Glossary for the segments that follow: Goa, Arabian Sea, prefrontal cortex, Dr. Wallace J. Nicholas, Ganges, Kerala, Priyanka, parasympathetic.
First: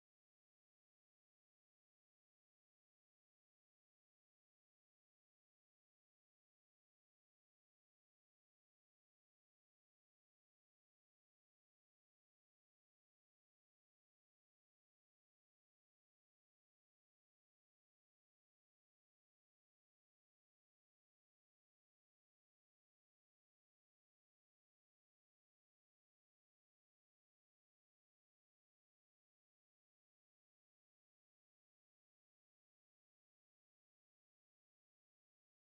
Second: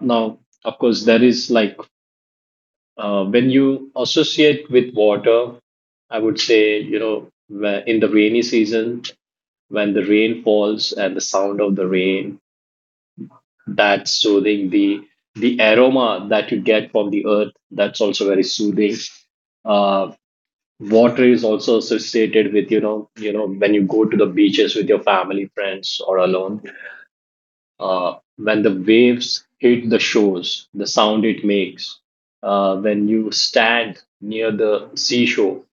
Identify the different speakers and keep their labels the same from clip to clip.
Speaker 1: Now, of course, there is like when you associate with water, I would say, in the rainy season, when the rain falls and the sound of the rain, that's soothing. The aroma that you get from the earth, that's also very soothing. Uh, Water is also associated with, when you go to the beaches with your family, friends, or alone, when the waves hit the shores, the sound it makes, when you stand near the seashore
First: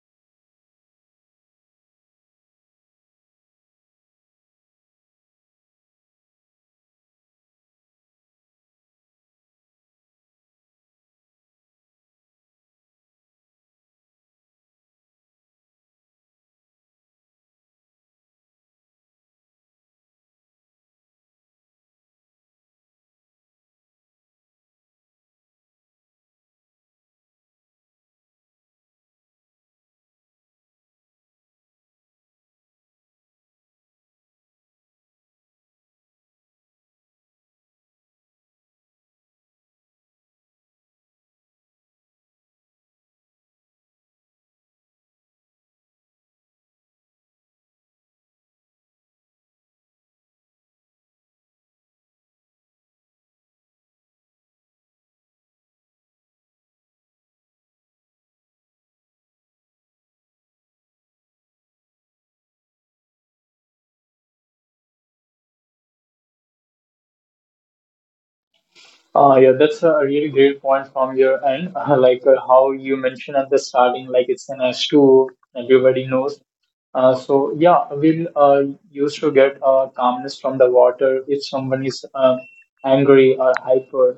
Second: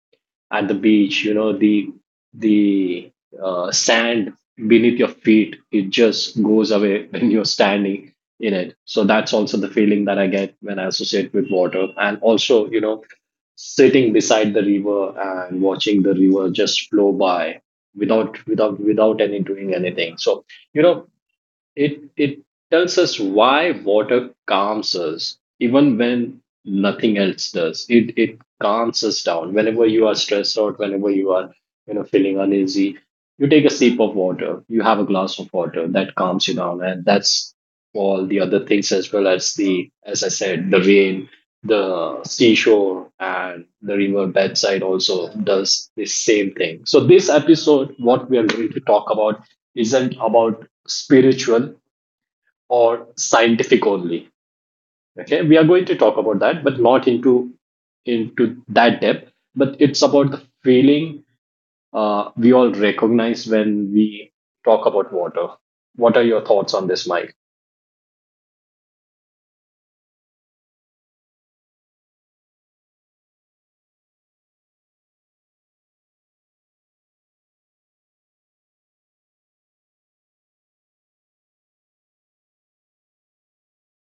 Speaker 1: at the beach, the sand beneath your feet, it just goes away when you're standing in it. So that's also the feeling that I get when I associate with water, and also sitting beside the river and watching the river just flow by without any doing anything. So you know it it tells us why water calms us even when nothing else does. It calms us down. Whenever you are stressed out, whenever you are feeling uneasy, you take a sip of water. You have a glass of water that calms you down, and that's all the other things as well as I said, the rain, the seashore, and the river bedside, also does the same thing. So this episode, what we are going to talk about isn't about spiritual or scientific only. Okay, we are going to talk about that, but not into that depth. But it's about the feeling we all recognize when we talk about water. What are your thoughts on this, Mike?
Speaker 2: Yeah, that's a really great point from your end. How you mentioned at the starting, like it's an S2, everybody knows. So yeah, we'll used to get calmness from the water if someone is angry or hyper.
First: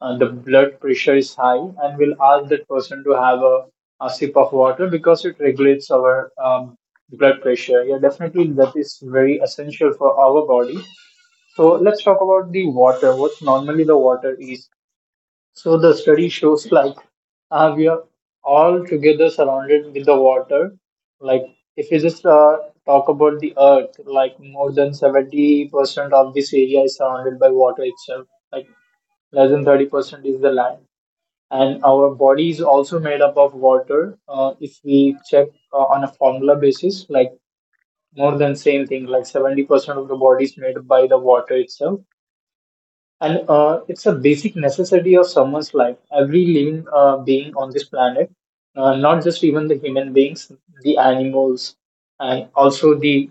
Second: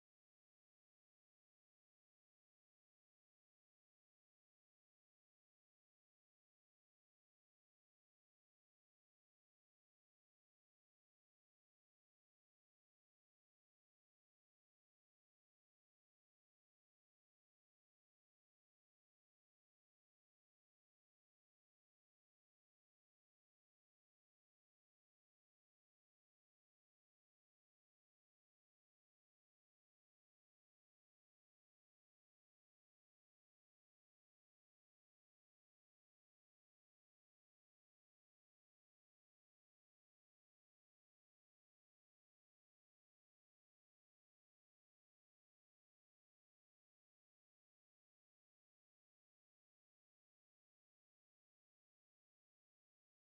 Speaker 2: The blood pressure is high, and we'll ask that person to have a sip of water because it regulates our blood pressure. Yeah, definitely that is very essential for our body. So let's talk about the water. What normally the water is. So the study shows like we are all together surrounded with the water. Like if you just talk about the earth, like more than 70% of this area is surrounded by water itself. Like less than 30% is the land. And our body is also made up of water. If we check on a formula basis, like more than same thing, like 70% of the body is made by the water itself and it's a basic necessity of someone's life. Every living being on this planet, not just even the human beings, the animals, and also the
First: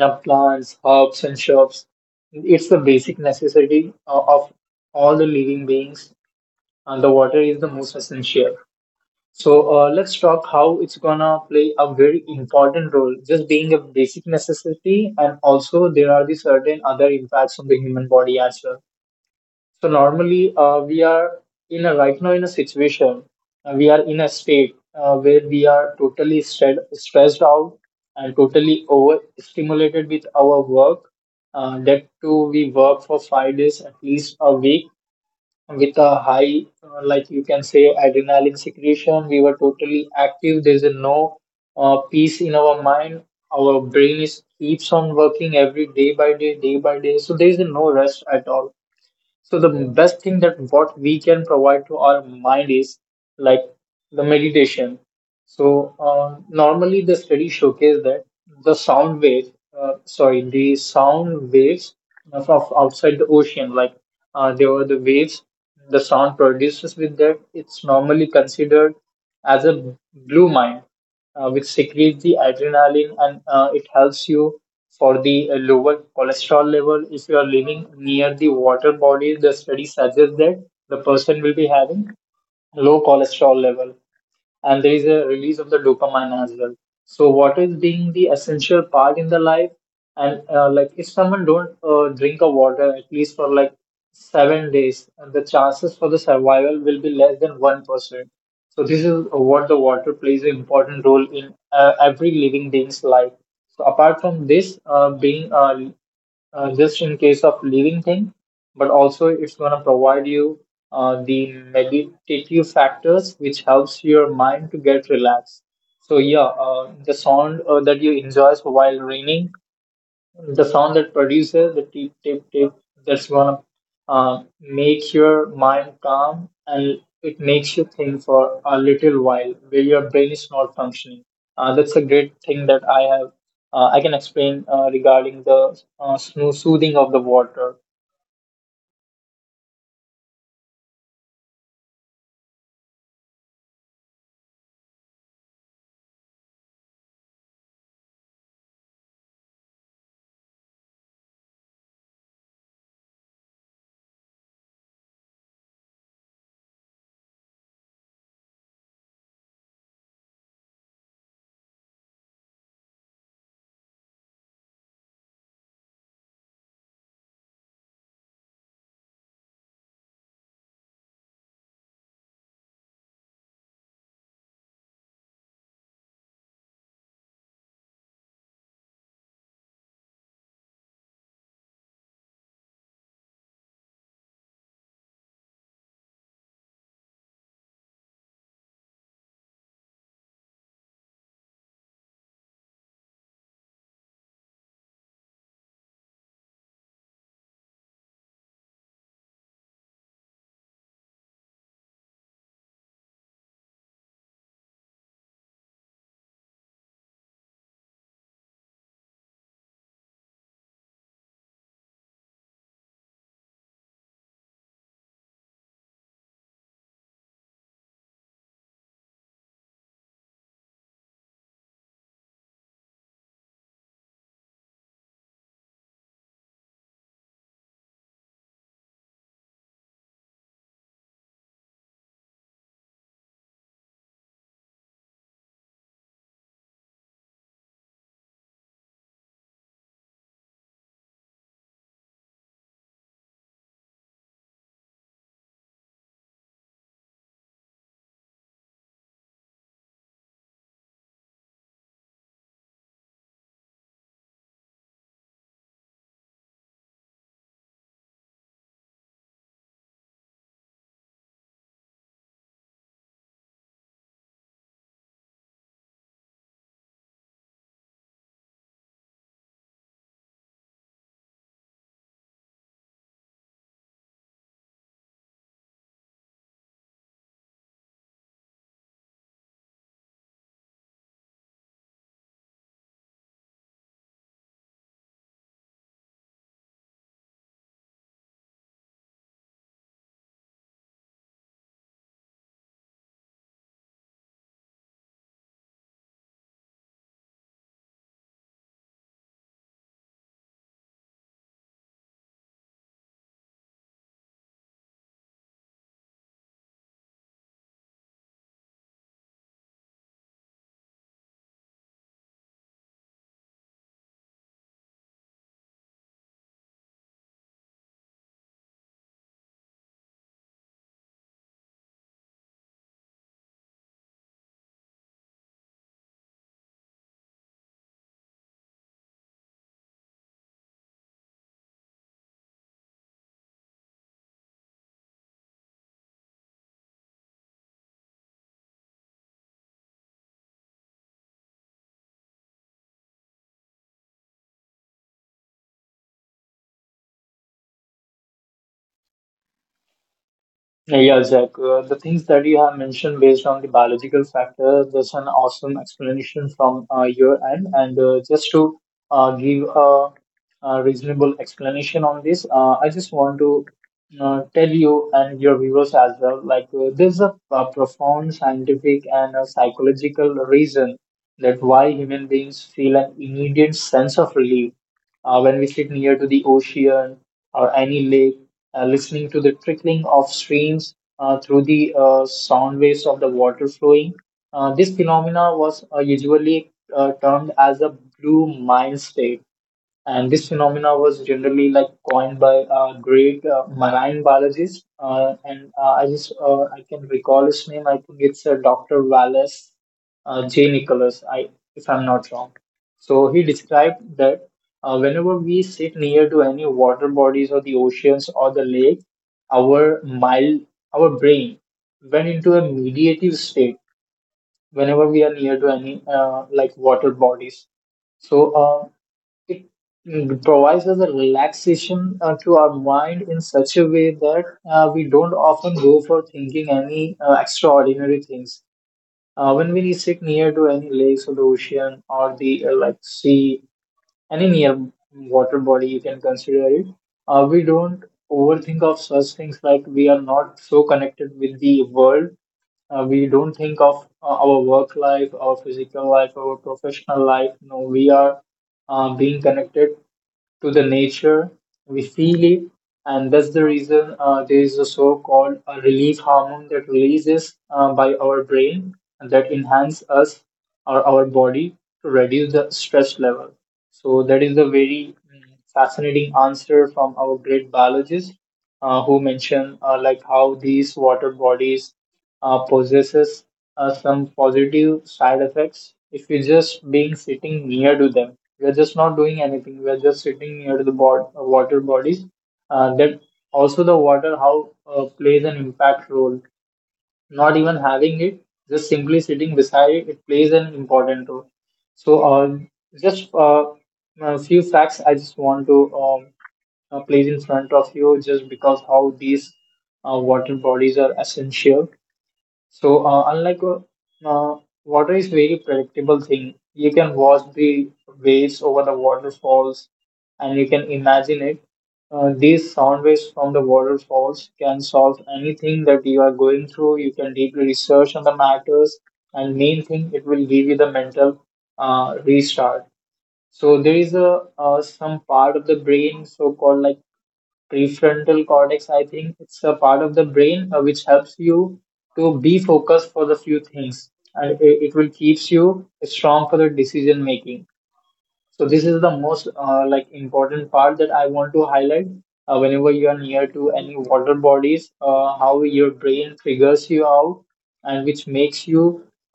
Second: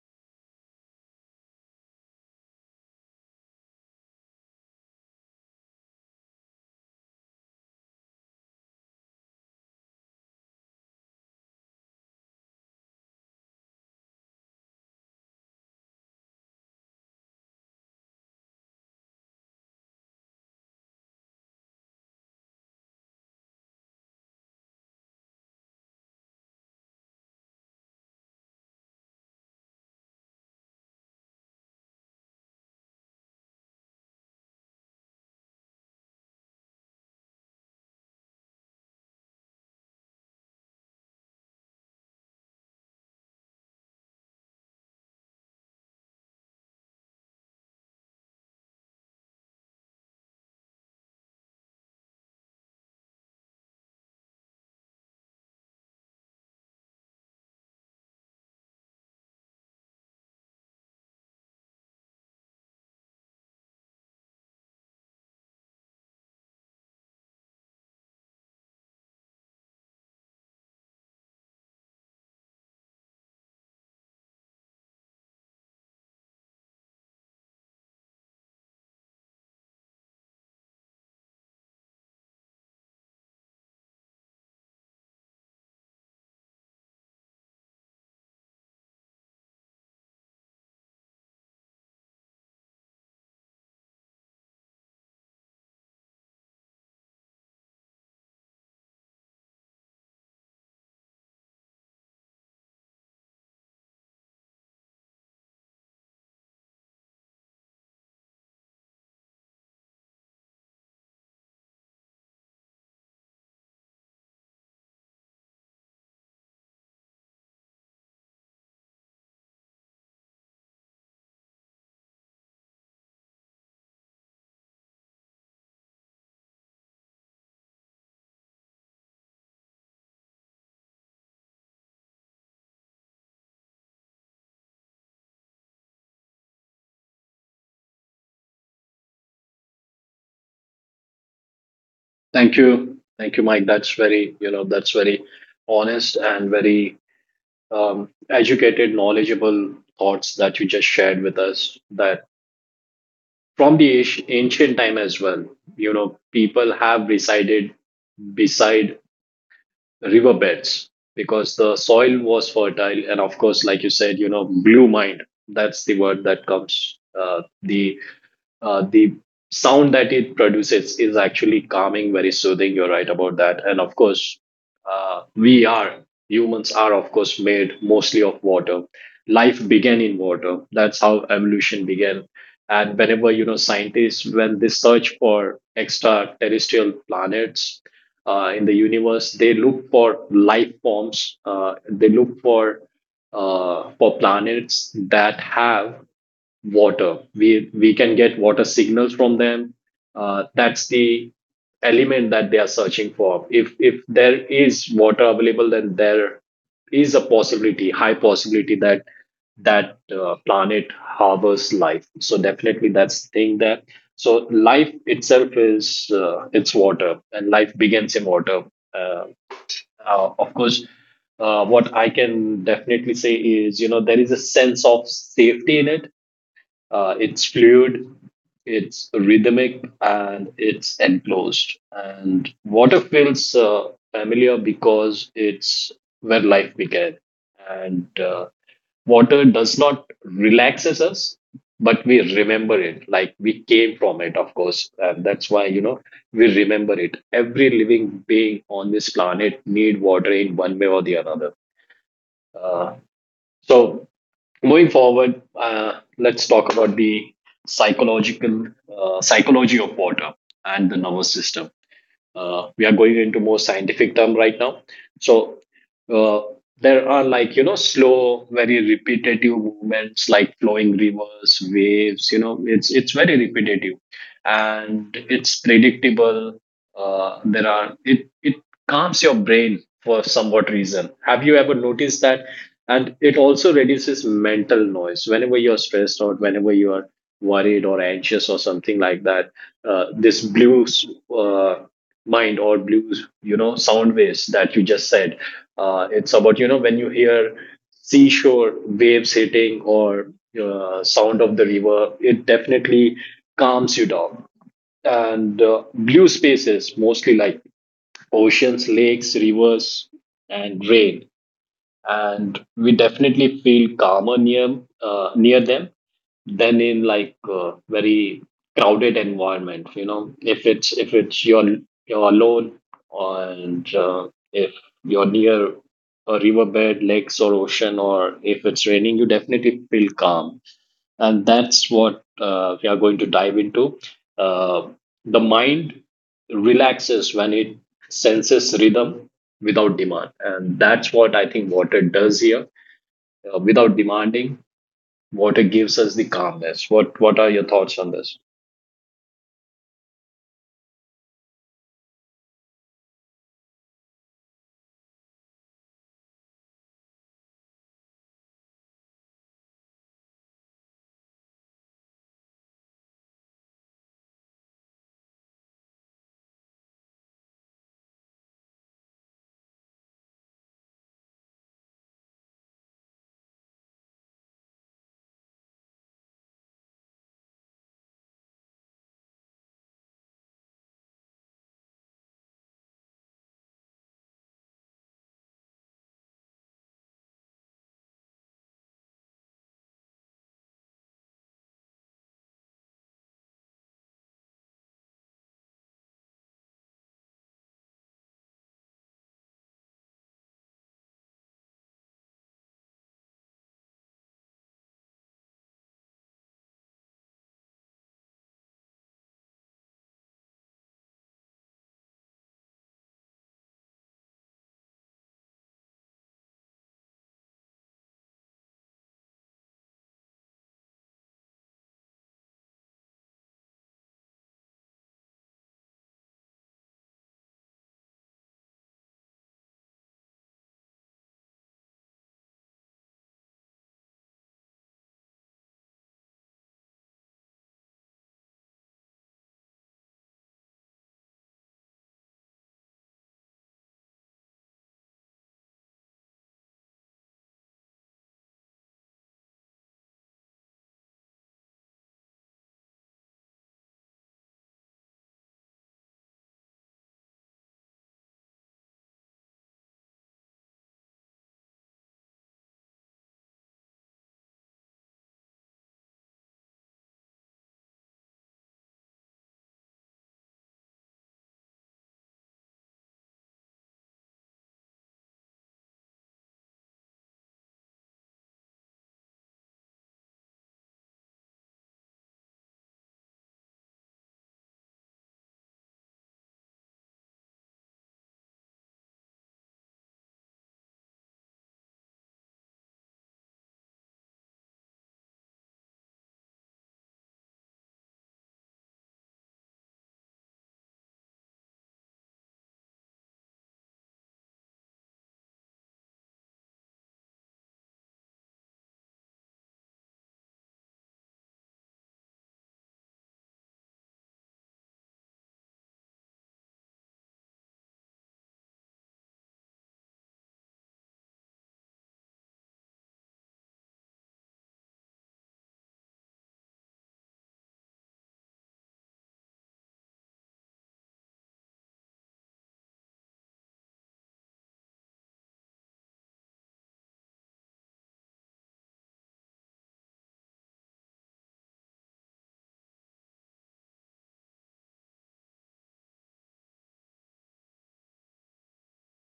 Speaker 2: plants, herbs, and shrubs. It's the basic necessity of all the living beings, and the water is the most essential. So let's talk how it's gonna play a very important role, just being a basic necessity, and also there are the certain other impacts on the human body as well. So normally, we are in a right now in a situation. We are in a state where we are totally stressed out and totally overstimulated with our work. That too, we work for 5 days at least a week with a high, like you can say, adrenaline secretion. We were totally active. There's a no peace in our mind. Our brain is keeps on working every day by day, day by day. So there is no rest at all, so the best thing that what we can provide to our mind is like the meditation. So normally the study showcased that the sound wave, the sound waves of outside the ocean, like there were the waves, the sound produces with that. It's normally considered as a blue mine, which secretes the adrenaline and it helps you for the lower cholesterol level. If you are living near the water bodies, the study suggests that the person will be having low cholesterol level, and there is a release of the dopamine as well. So what is being the essential part in the life, and like if someone don't drink a water at least for like 7 days, the chances for the survival will be less than 1%. So this is what the water plays an important role in every living being's life. So apart from this being just in case of living thing, but also it's going to provide you the meditative factors which helps your mind to get relaxed. So yeah, the sound that you enjoy while raining, the sound that produces the tip tip tip, that's gonna make your mind calm, and it makes you think for a little while where your brain is not functioning. That's a great thing that I have. I can explain regarding the soothing of the water.
Speaker 1: Thank you, Mike. That's very, you know, that's very honest and very educated, knowledgeable thoughts that you just shared with us, that from the ancient time as well, people have resided beside riverbeds because the soil was fertile. And of course, like you said, blue mind, that's the word that comes uh, the uh, the sound that it produces is actually calming, very soothing. You're right about that. And of course, we are humans are of course made mostly of water. Life began in water. That's how evolution began. And whenever scientists, when they search for extraterrestrial planets in the universe, they look for life forms. They look for planets that have water. We can get water signals from them. That's the element that they are searching for. If there is water available, then there is a possibility, high possibility that planet harbors life. So definitely that's the thing there. So life itself is it's water, and life begins in water. Uh, of course, what I can definitely say is, there is a sense of safety in it. It's fluid, it's rhythmic, and it's enclosed. And water feels familiar because it's where life began. And water does not relaxes us, but we remember it. Like we came from it, of course. And that's why, we remember it. Every living being on this planet need water in one way or the another. Uh, so, moving forward, let's talk about the psychological psychology of water and the nervous system. We are going into more scientific term right now. So uh, there are, like, slow, very repetitive movements like flowing rivers, waves. It's very repetitive, and it's predictable. There are It calms your brain for somewhat reason. Have you ever noticed that? And it also reduces mental noise whenever you're stressed out, whenever you are worried or anxious or something like that. This blue uh, mind, or blues, sound waves that you just said, it's about, when you hear seashore waves hitting or sound of the river, it definitely calms you down. And blue spaces, mostly like oceans, lakes, rivers, and rain, and we definitely feel calmer near them than in, like, very crowded environment. If it's you're alone, and if you're near a riverbed, lakes, or ocean, or if it's raining, you definitely feel calm. And that's what we are going to dive into. uh, the mind relaxes when it senses rhythm without demand, and that's what I think water does here. Without demanding, water gives us the calmness. What are your thoughts on this?
Speaker 2: Yeah, Jack, the things that you have mentioned based on the biological factor, that's an awesome explanation from your end, and just to give a reasonable explanation on this. I just want to tell you and your viewers as well. Like there's a profound scientific and a psychological reason that why human beings feel an immediate sense of relief when we sit near to the ocean or any lake, listening to the trickling of streams through the sound waves of the water flowing. This phenomena was usually termed as a blue mind state, and this phenomena was generally like coined by a great marine biologist. And I just I can recall his name. I think it's Dr. Wallace J. Nicholas. I if I'm not wrong. So he described that whenever we sit near to any water bodies or the oceans or the lake, our mild our brain went into a mediative state whenever we are near to any like water bodies. So it provides us a relaxation to our mind in such a way that we don't often go for thinking any extraordinary things. When we sit near to any lakes or the ocean or the like sea, any near water body, you can consider it. We don't overthink of such things, like we are not so connected with the world. We don't think of our work life, our physical life, our professional life. No, we are being connected to the nature. We feel it, and that's the reason there is a so-called relief hormone that releases by our brain, and that enhance us or our body to reduce the stress level. So that is the very fascinating answer from our great biologist who mentioned like how these water bodies possesses some positive side effects if you just being sitting near to them. We are just not doing anything, we are just sitting near to the water bodies. That also the water how plays an impact role, not even having it, just simply sitting beside it, it plays an important role. So just a few facts I just want to um, place in front of you, just because how these water bodies are essential. So unlike uh, Water is very predictable thing. You can watch the waves over the waterfalls, and you can imagine it. These sound waves from the waterfalls can solve anything that you are going through. You can deeply research on the matters, and main thing, it will give you the mental restart. So there is a some part of the brain, so called like prefrontal cortex, I think it's a part of the brain which helps you to be focused for the few things, and it will keeps you strong for the decision making. So this is the most like important part that I want to highlight. Whenever you are near to any water bodies, how your brain figures you out, and which makes you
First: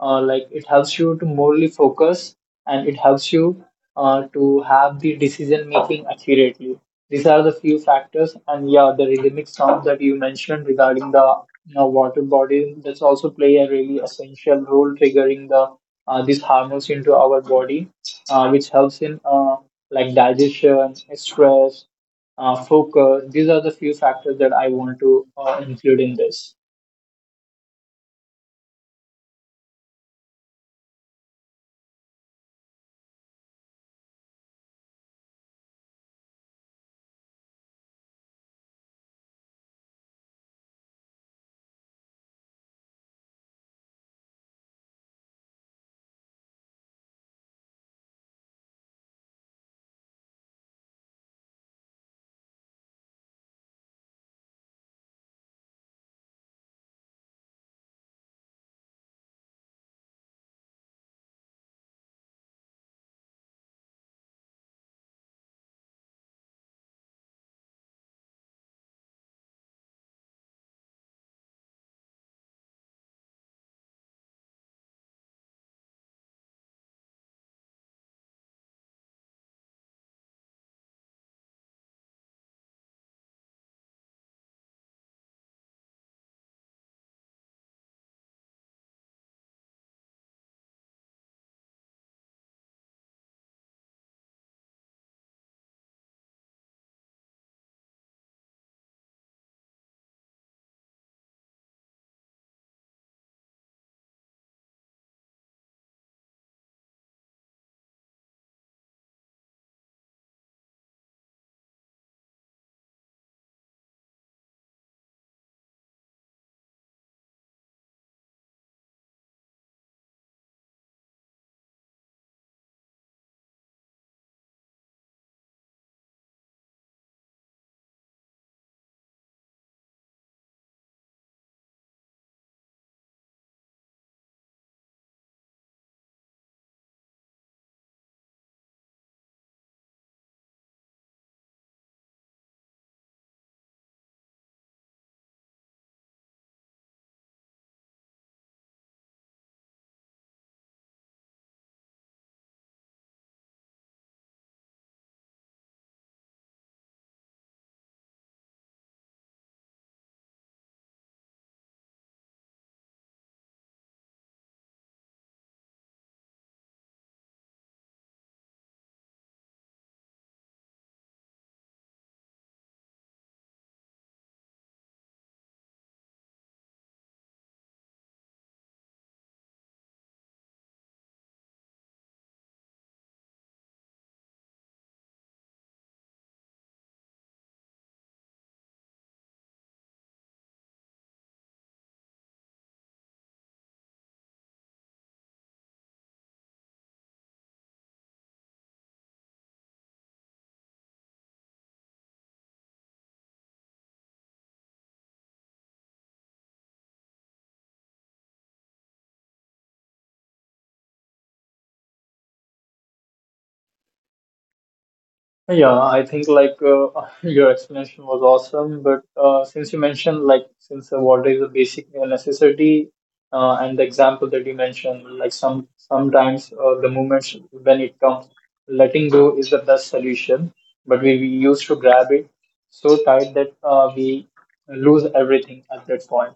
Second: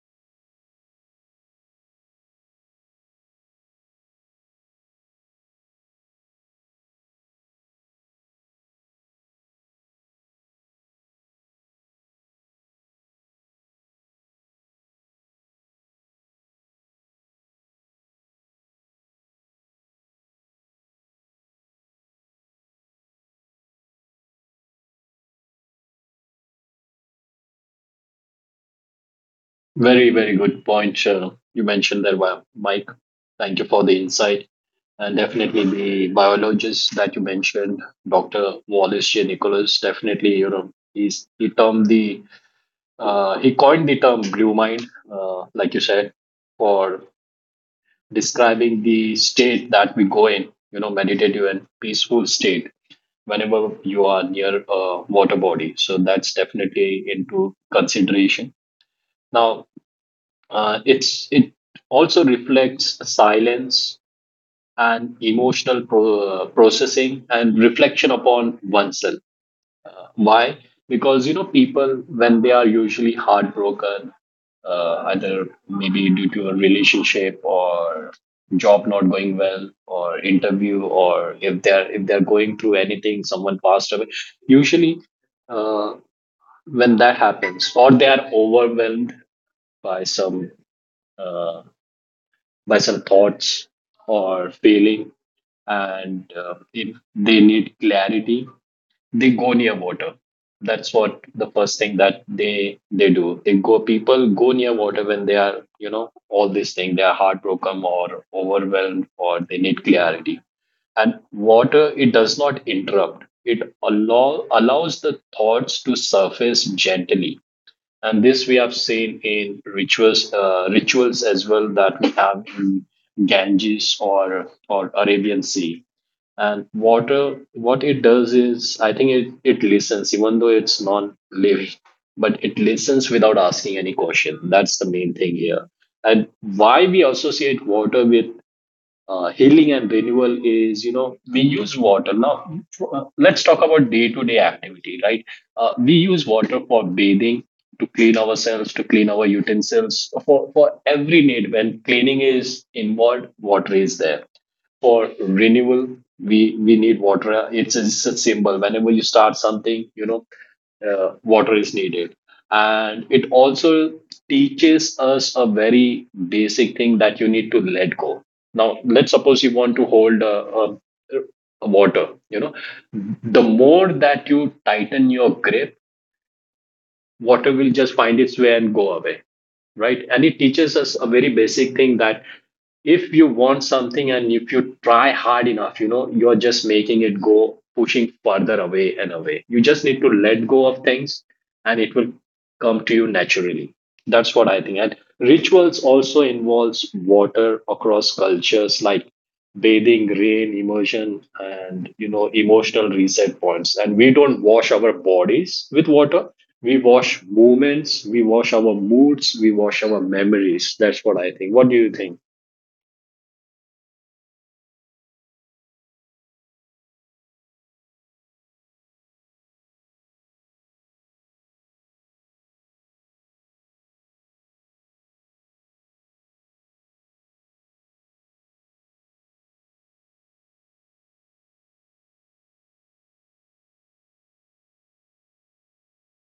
Speaker 2: like it helps you to morally focus, and it helps you to have the decision making accurately. These are the few factors, and yeah, the rhythmic sounds that you mentioned regarding the, you know, water bodies, that's also play a really essential role triggering the these hormones into our body, which helps in like digestion, stress, focus. These are the few factors that I want to include in this.
Speaker 1: Very very good point you mentioned there, Mike. Thank you for the insight. And definitely, the biologist that you mentioned, Dr. Wallace J. Nicholas, definitely, he termed the he coined the term blue mind, like you said, for describing the state that we go in, meditative and peaceful state whenever you are near a water body. So that's definitely into consideration. Now, it also reflects silence and emotional processing and reflection upon oneself. Why? Because people, when they are usually heartbroken, either maybe due to a relationship, or job not going well, or interview, or if they're going through anything, someone passed away, usually uh, when that happens, or they are overwhelmed by uh, some thoughts or feeling, and they need clarity, they go near water. That's what the first thing that they do, they go people go near water when they are, all this thing, they are heartbroken or overwhelmed or they need clarity. And water, it does not interrupt, it allows the thoughts to surface gently. And this we have seen in rituals as well, that we have in Ganges, or Arabian Sea. And water, what it does is, I think, it listens. Even though it's non-living, but it listens without asking any question. That's the main thing here. And why we associate water with healing and renewal is, we use water now. Let's talk about day to day activity, right? We use water for bathing, to clean ourselves, to clean our utensils, for every need. When cleaning is involved, water is there, for renewal. We need water. It's a symbol. Whenever you start something, water is needed. And it also teaches us a very basic thing, that you need to let go. Now, let's suppose you want to hold a water. The more that you tighten your grip, water will just find its way and go away, right? And it teaches us a very basic thing, that if you want something, and if you try hard enough, you're just making it go, pushing further away and away. You just need to let go of things, and it will come to you naturally. That's what I think. And rituals also involves water across cultures, like bathing, rain, immersion, and, emotional reset points. And we don't wash our bodies with water, we wash moments, we wash our moods, we wash our memories. That's what I think. What do you think?
Speaker 2: Yeah, I think like your explanation was awesome, but since you mentioned like since water is a basic necessity, and the example that you mentioned, like sometimes the moments when it comes, letting go is the best solution, but we used to grab it so tight that we lose everything at that point.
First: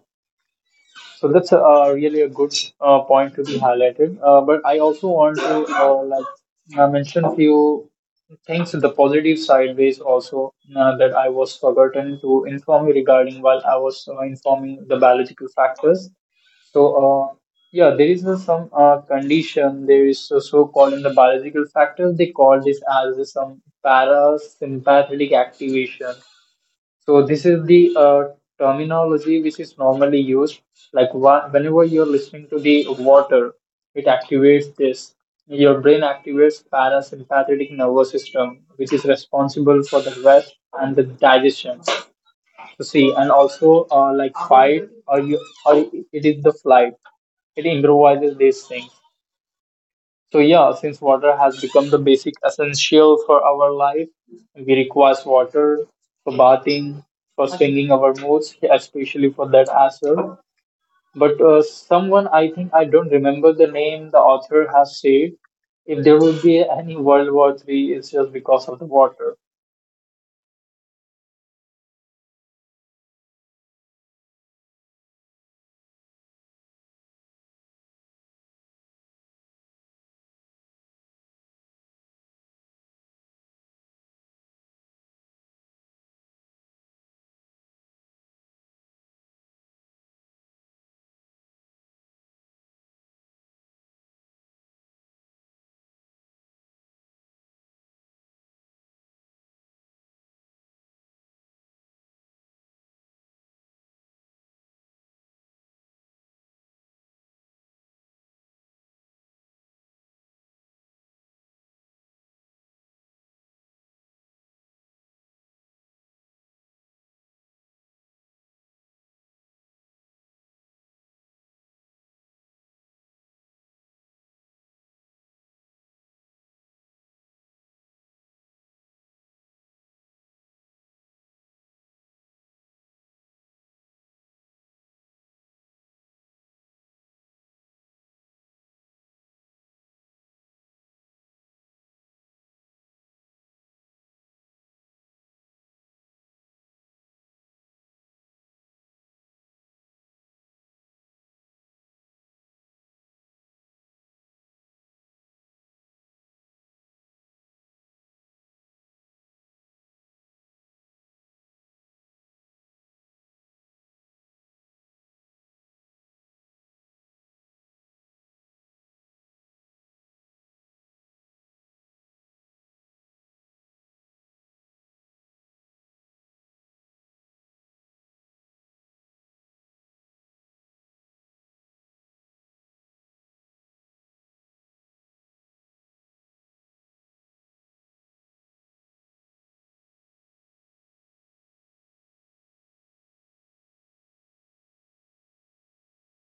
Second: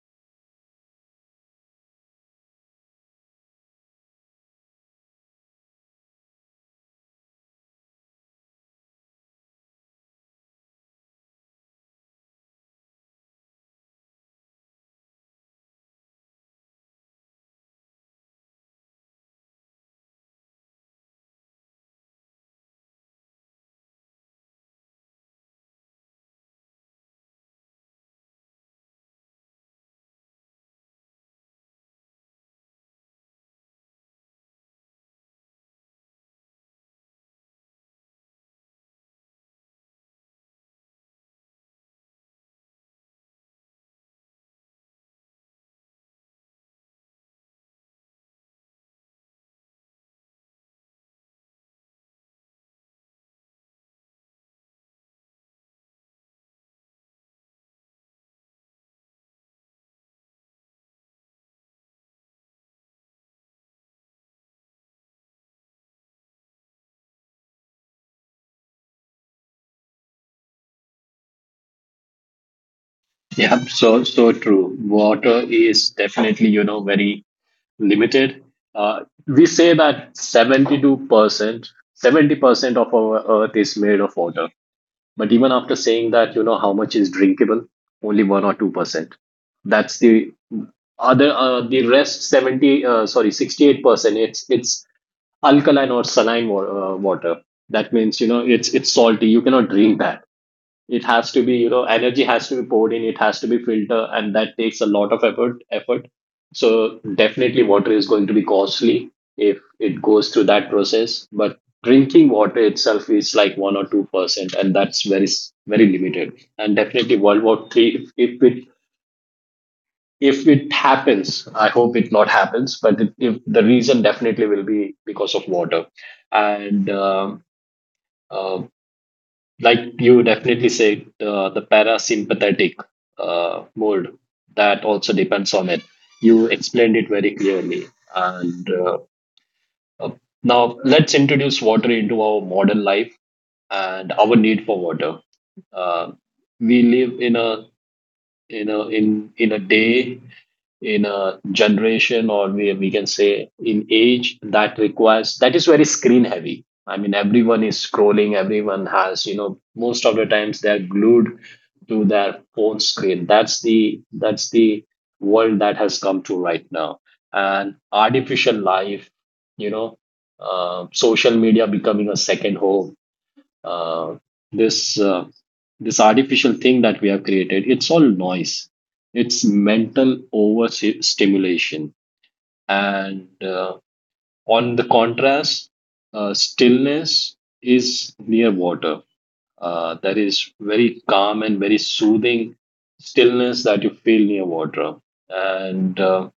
Speaker 2: So that's really a good point to be highlighted. But I also want to mention few things in the positive side ways also that I was forgotten to inform you regarding while I was informing the biological factors. So yeah, there is some condition. There is so called in the biological factors. They call this as some parasympathetic activation. So this is the terminology which is normally used. Like whenever you're listening to the water, it activates this. Your brain activates parasympathetic nervous system, which is responsible for the rest and the digestion. So see, and also like fight or you or it is the flight. It improvises these things. So yeah, since water has become the basic essential for our life, we require water for bathing, for swinging our moods, especially for that as well. But someone, I think I don't remember the name, the author has said, if there would be any World War III, it's just because of the water.
Speaker 1: Yeah, so so true. Water is definitely, very limited. Uh, we say that 72%, 70% of our earth is made of water. But even after saying that, how much is drinkable? Only 1 or 2%. That's the other, the rest 70, sorry, 68%, it's alkaline or saline water. That means, it's salty. You cannot drink that. It has to be, energy has to be poured in. It has to be filtered, and that takes a lot of effort. Effort. So definitely, water is going to be costly if it goes through that process. But drinking water itself is like 1 or 2%, and that's very limited. And definitely, World War Three, if it happens. I hope it not happens, but if the reason definitely will be because of water. And um uh, like you definitely said, the parasympathetic mode, that also depends on it. You explained it very clearly. And uh, Now let's introduce water into our modern life and our need for water. uh, we live in a day in a generation, or we can say in age that requires, that is very screen heavy. I mean, everyone is scrolling, everyone has, you know, most of the times they're glued to their phone screen. That's the world that has come to right now. And artificial life, you know, social media becoming a second home. uh, this uh, this artificial thing that we have created, it's all noise. It's mental overstimulation. And On the contrast, stillness is near water. That is very calm and very soothing, stillness that you feel near water. And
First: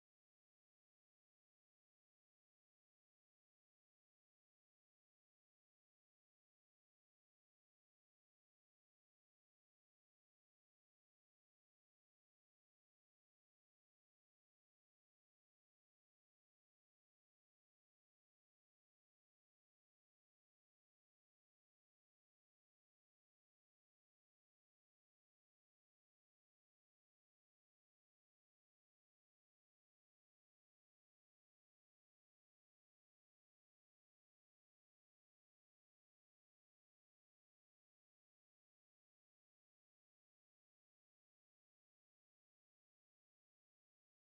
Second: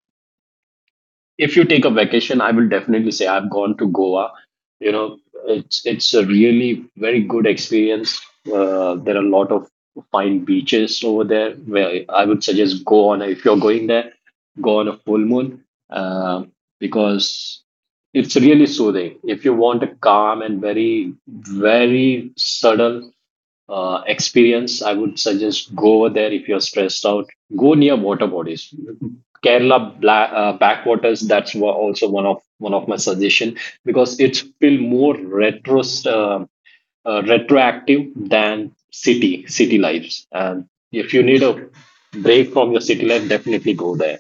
Speaker 1: If you take a vacation, I will definitely say I've gone to Goa. You know, it's a really very good experience. There are a lot of fine beaches over there where I would suggest, if you're going there, go on a full moon, uh, because it's really soothing. If you want a calm and very very subtle experience, I would suggest go over there if you're stressed out. Go near water bodies. Kerala backwaters. Also one of my suggestion, because it's feel more retro, retroactive than city lives. And if you need a break from your city life, definitely go there.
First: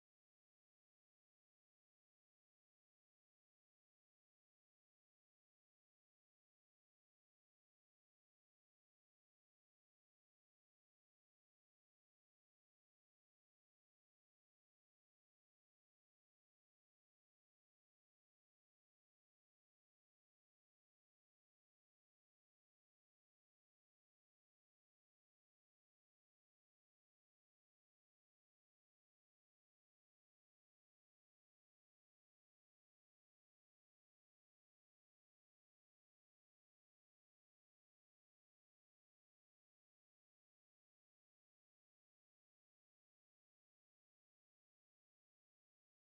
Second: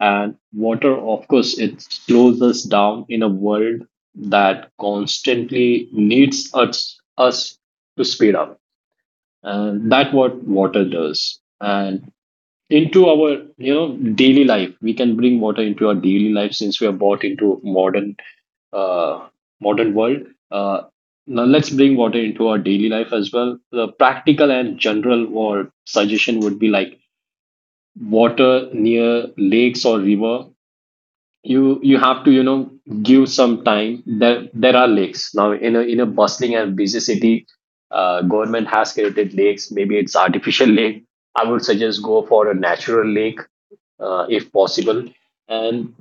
Speaker 1: And water, of course, it slows us down in a world that constantly needs us to speed up. And that what water does. And into our, you know, daily life, we can bring water into our daily life, since we are brought into modern, uh, modern world. uh, Now let's bring water into our daily life as well. The practical and general or suggestion would be like water near lakes or river. You have to, you know, give some time there. There are lakes now in a bustling and busy city. Government has created lakes, maybe it's artificial lake. I would suggest go for a natural lake, if possible, and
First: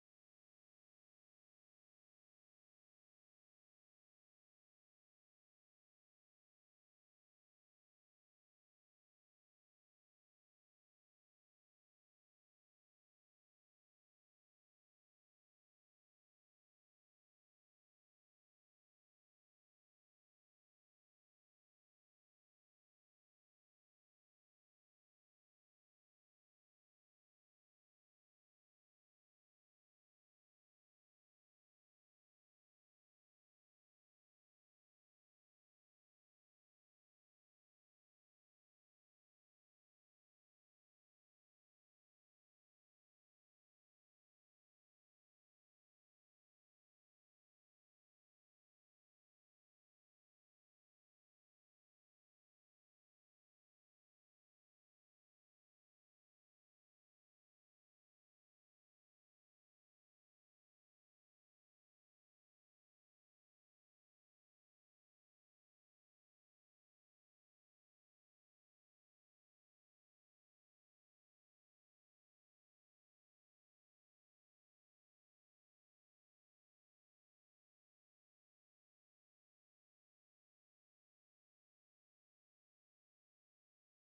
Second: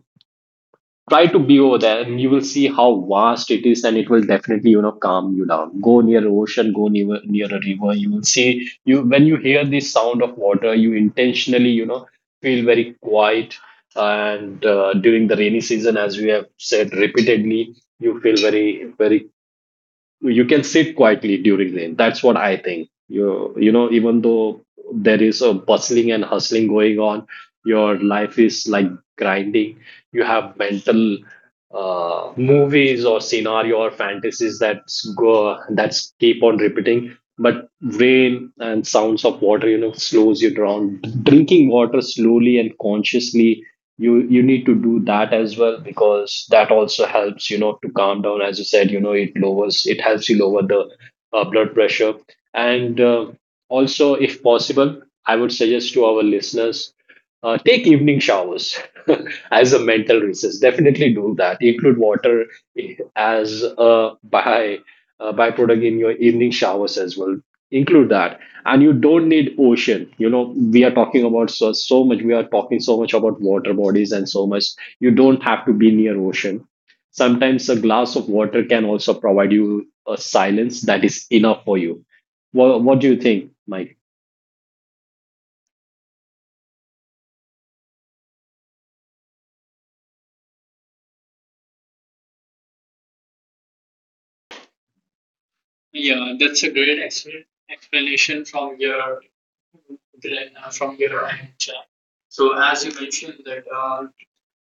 Speaker 1: try to be over there and you will see how vast it is, and it will definitely, you know, calm you down. Go near ocean, go near a river. You will see, you when you hear the sound of water, you intentionally, you know, feel very quiet. And during the rainy season, as we have said repeatedly, you feel very very, you can sit quietly during rain. That's what I think. You know, even though there is a bustling and hustling going on, your life is like grinding. You have mental movies or scenario or fantasies that's go, that's keep on repeating. But rain and sounds of water, you know, slows you down. Drinking water slowly and consciously, you need to do that as well, because that also helps, you know, to calm down, as you said. You know, it lowers, it helps you lower the blood pressure. And Also, if possible, I would suggest to our listeners, take evening showers as a mental recess. Definitely do that. Include water as a by, byproduct in your evening showers as well. Include that. And you don't need ocean. You know, we are talking about so much, we are talking so much about water bodies and so much. You don't have to be near ocean. Sometimes a glass of water can also provide you a silence that is enough for you. What do you think, Mike? Yeah, that's a explanation from your from your end, Jack. So as you mentioned that, uh,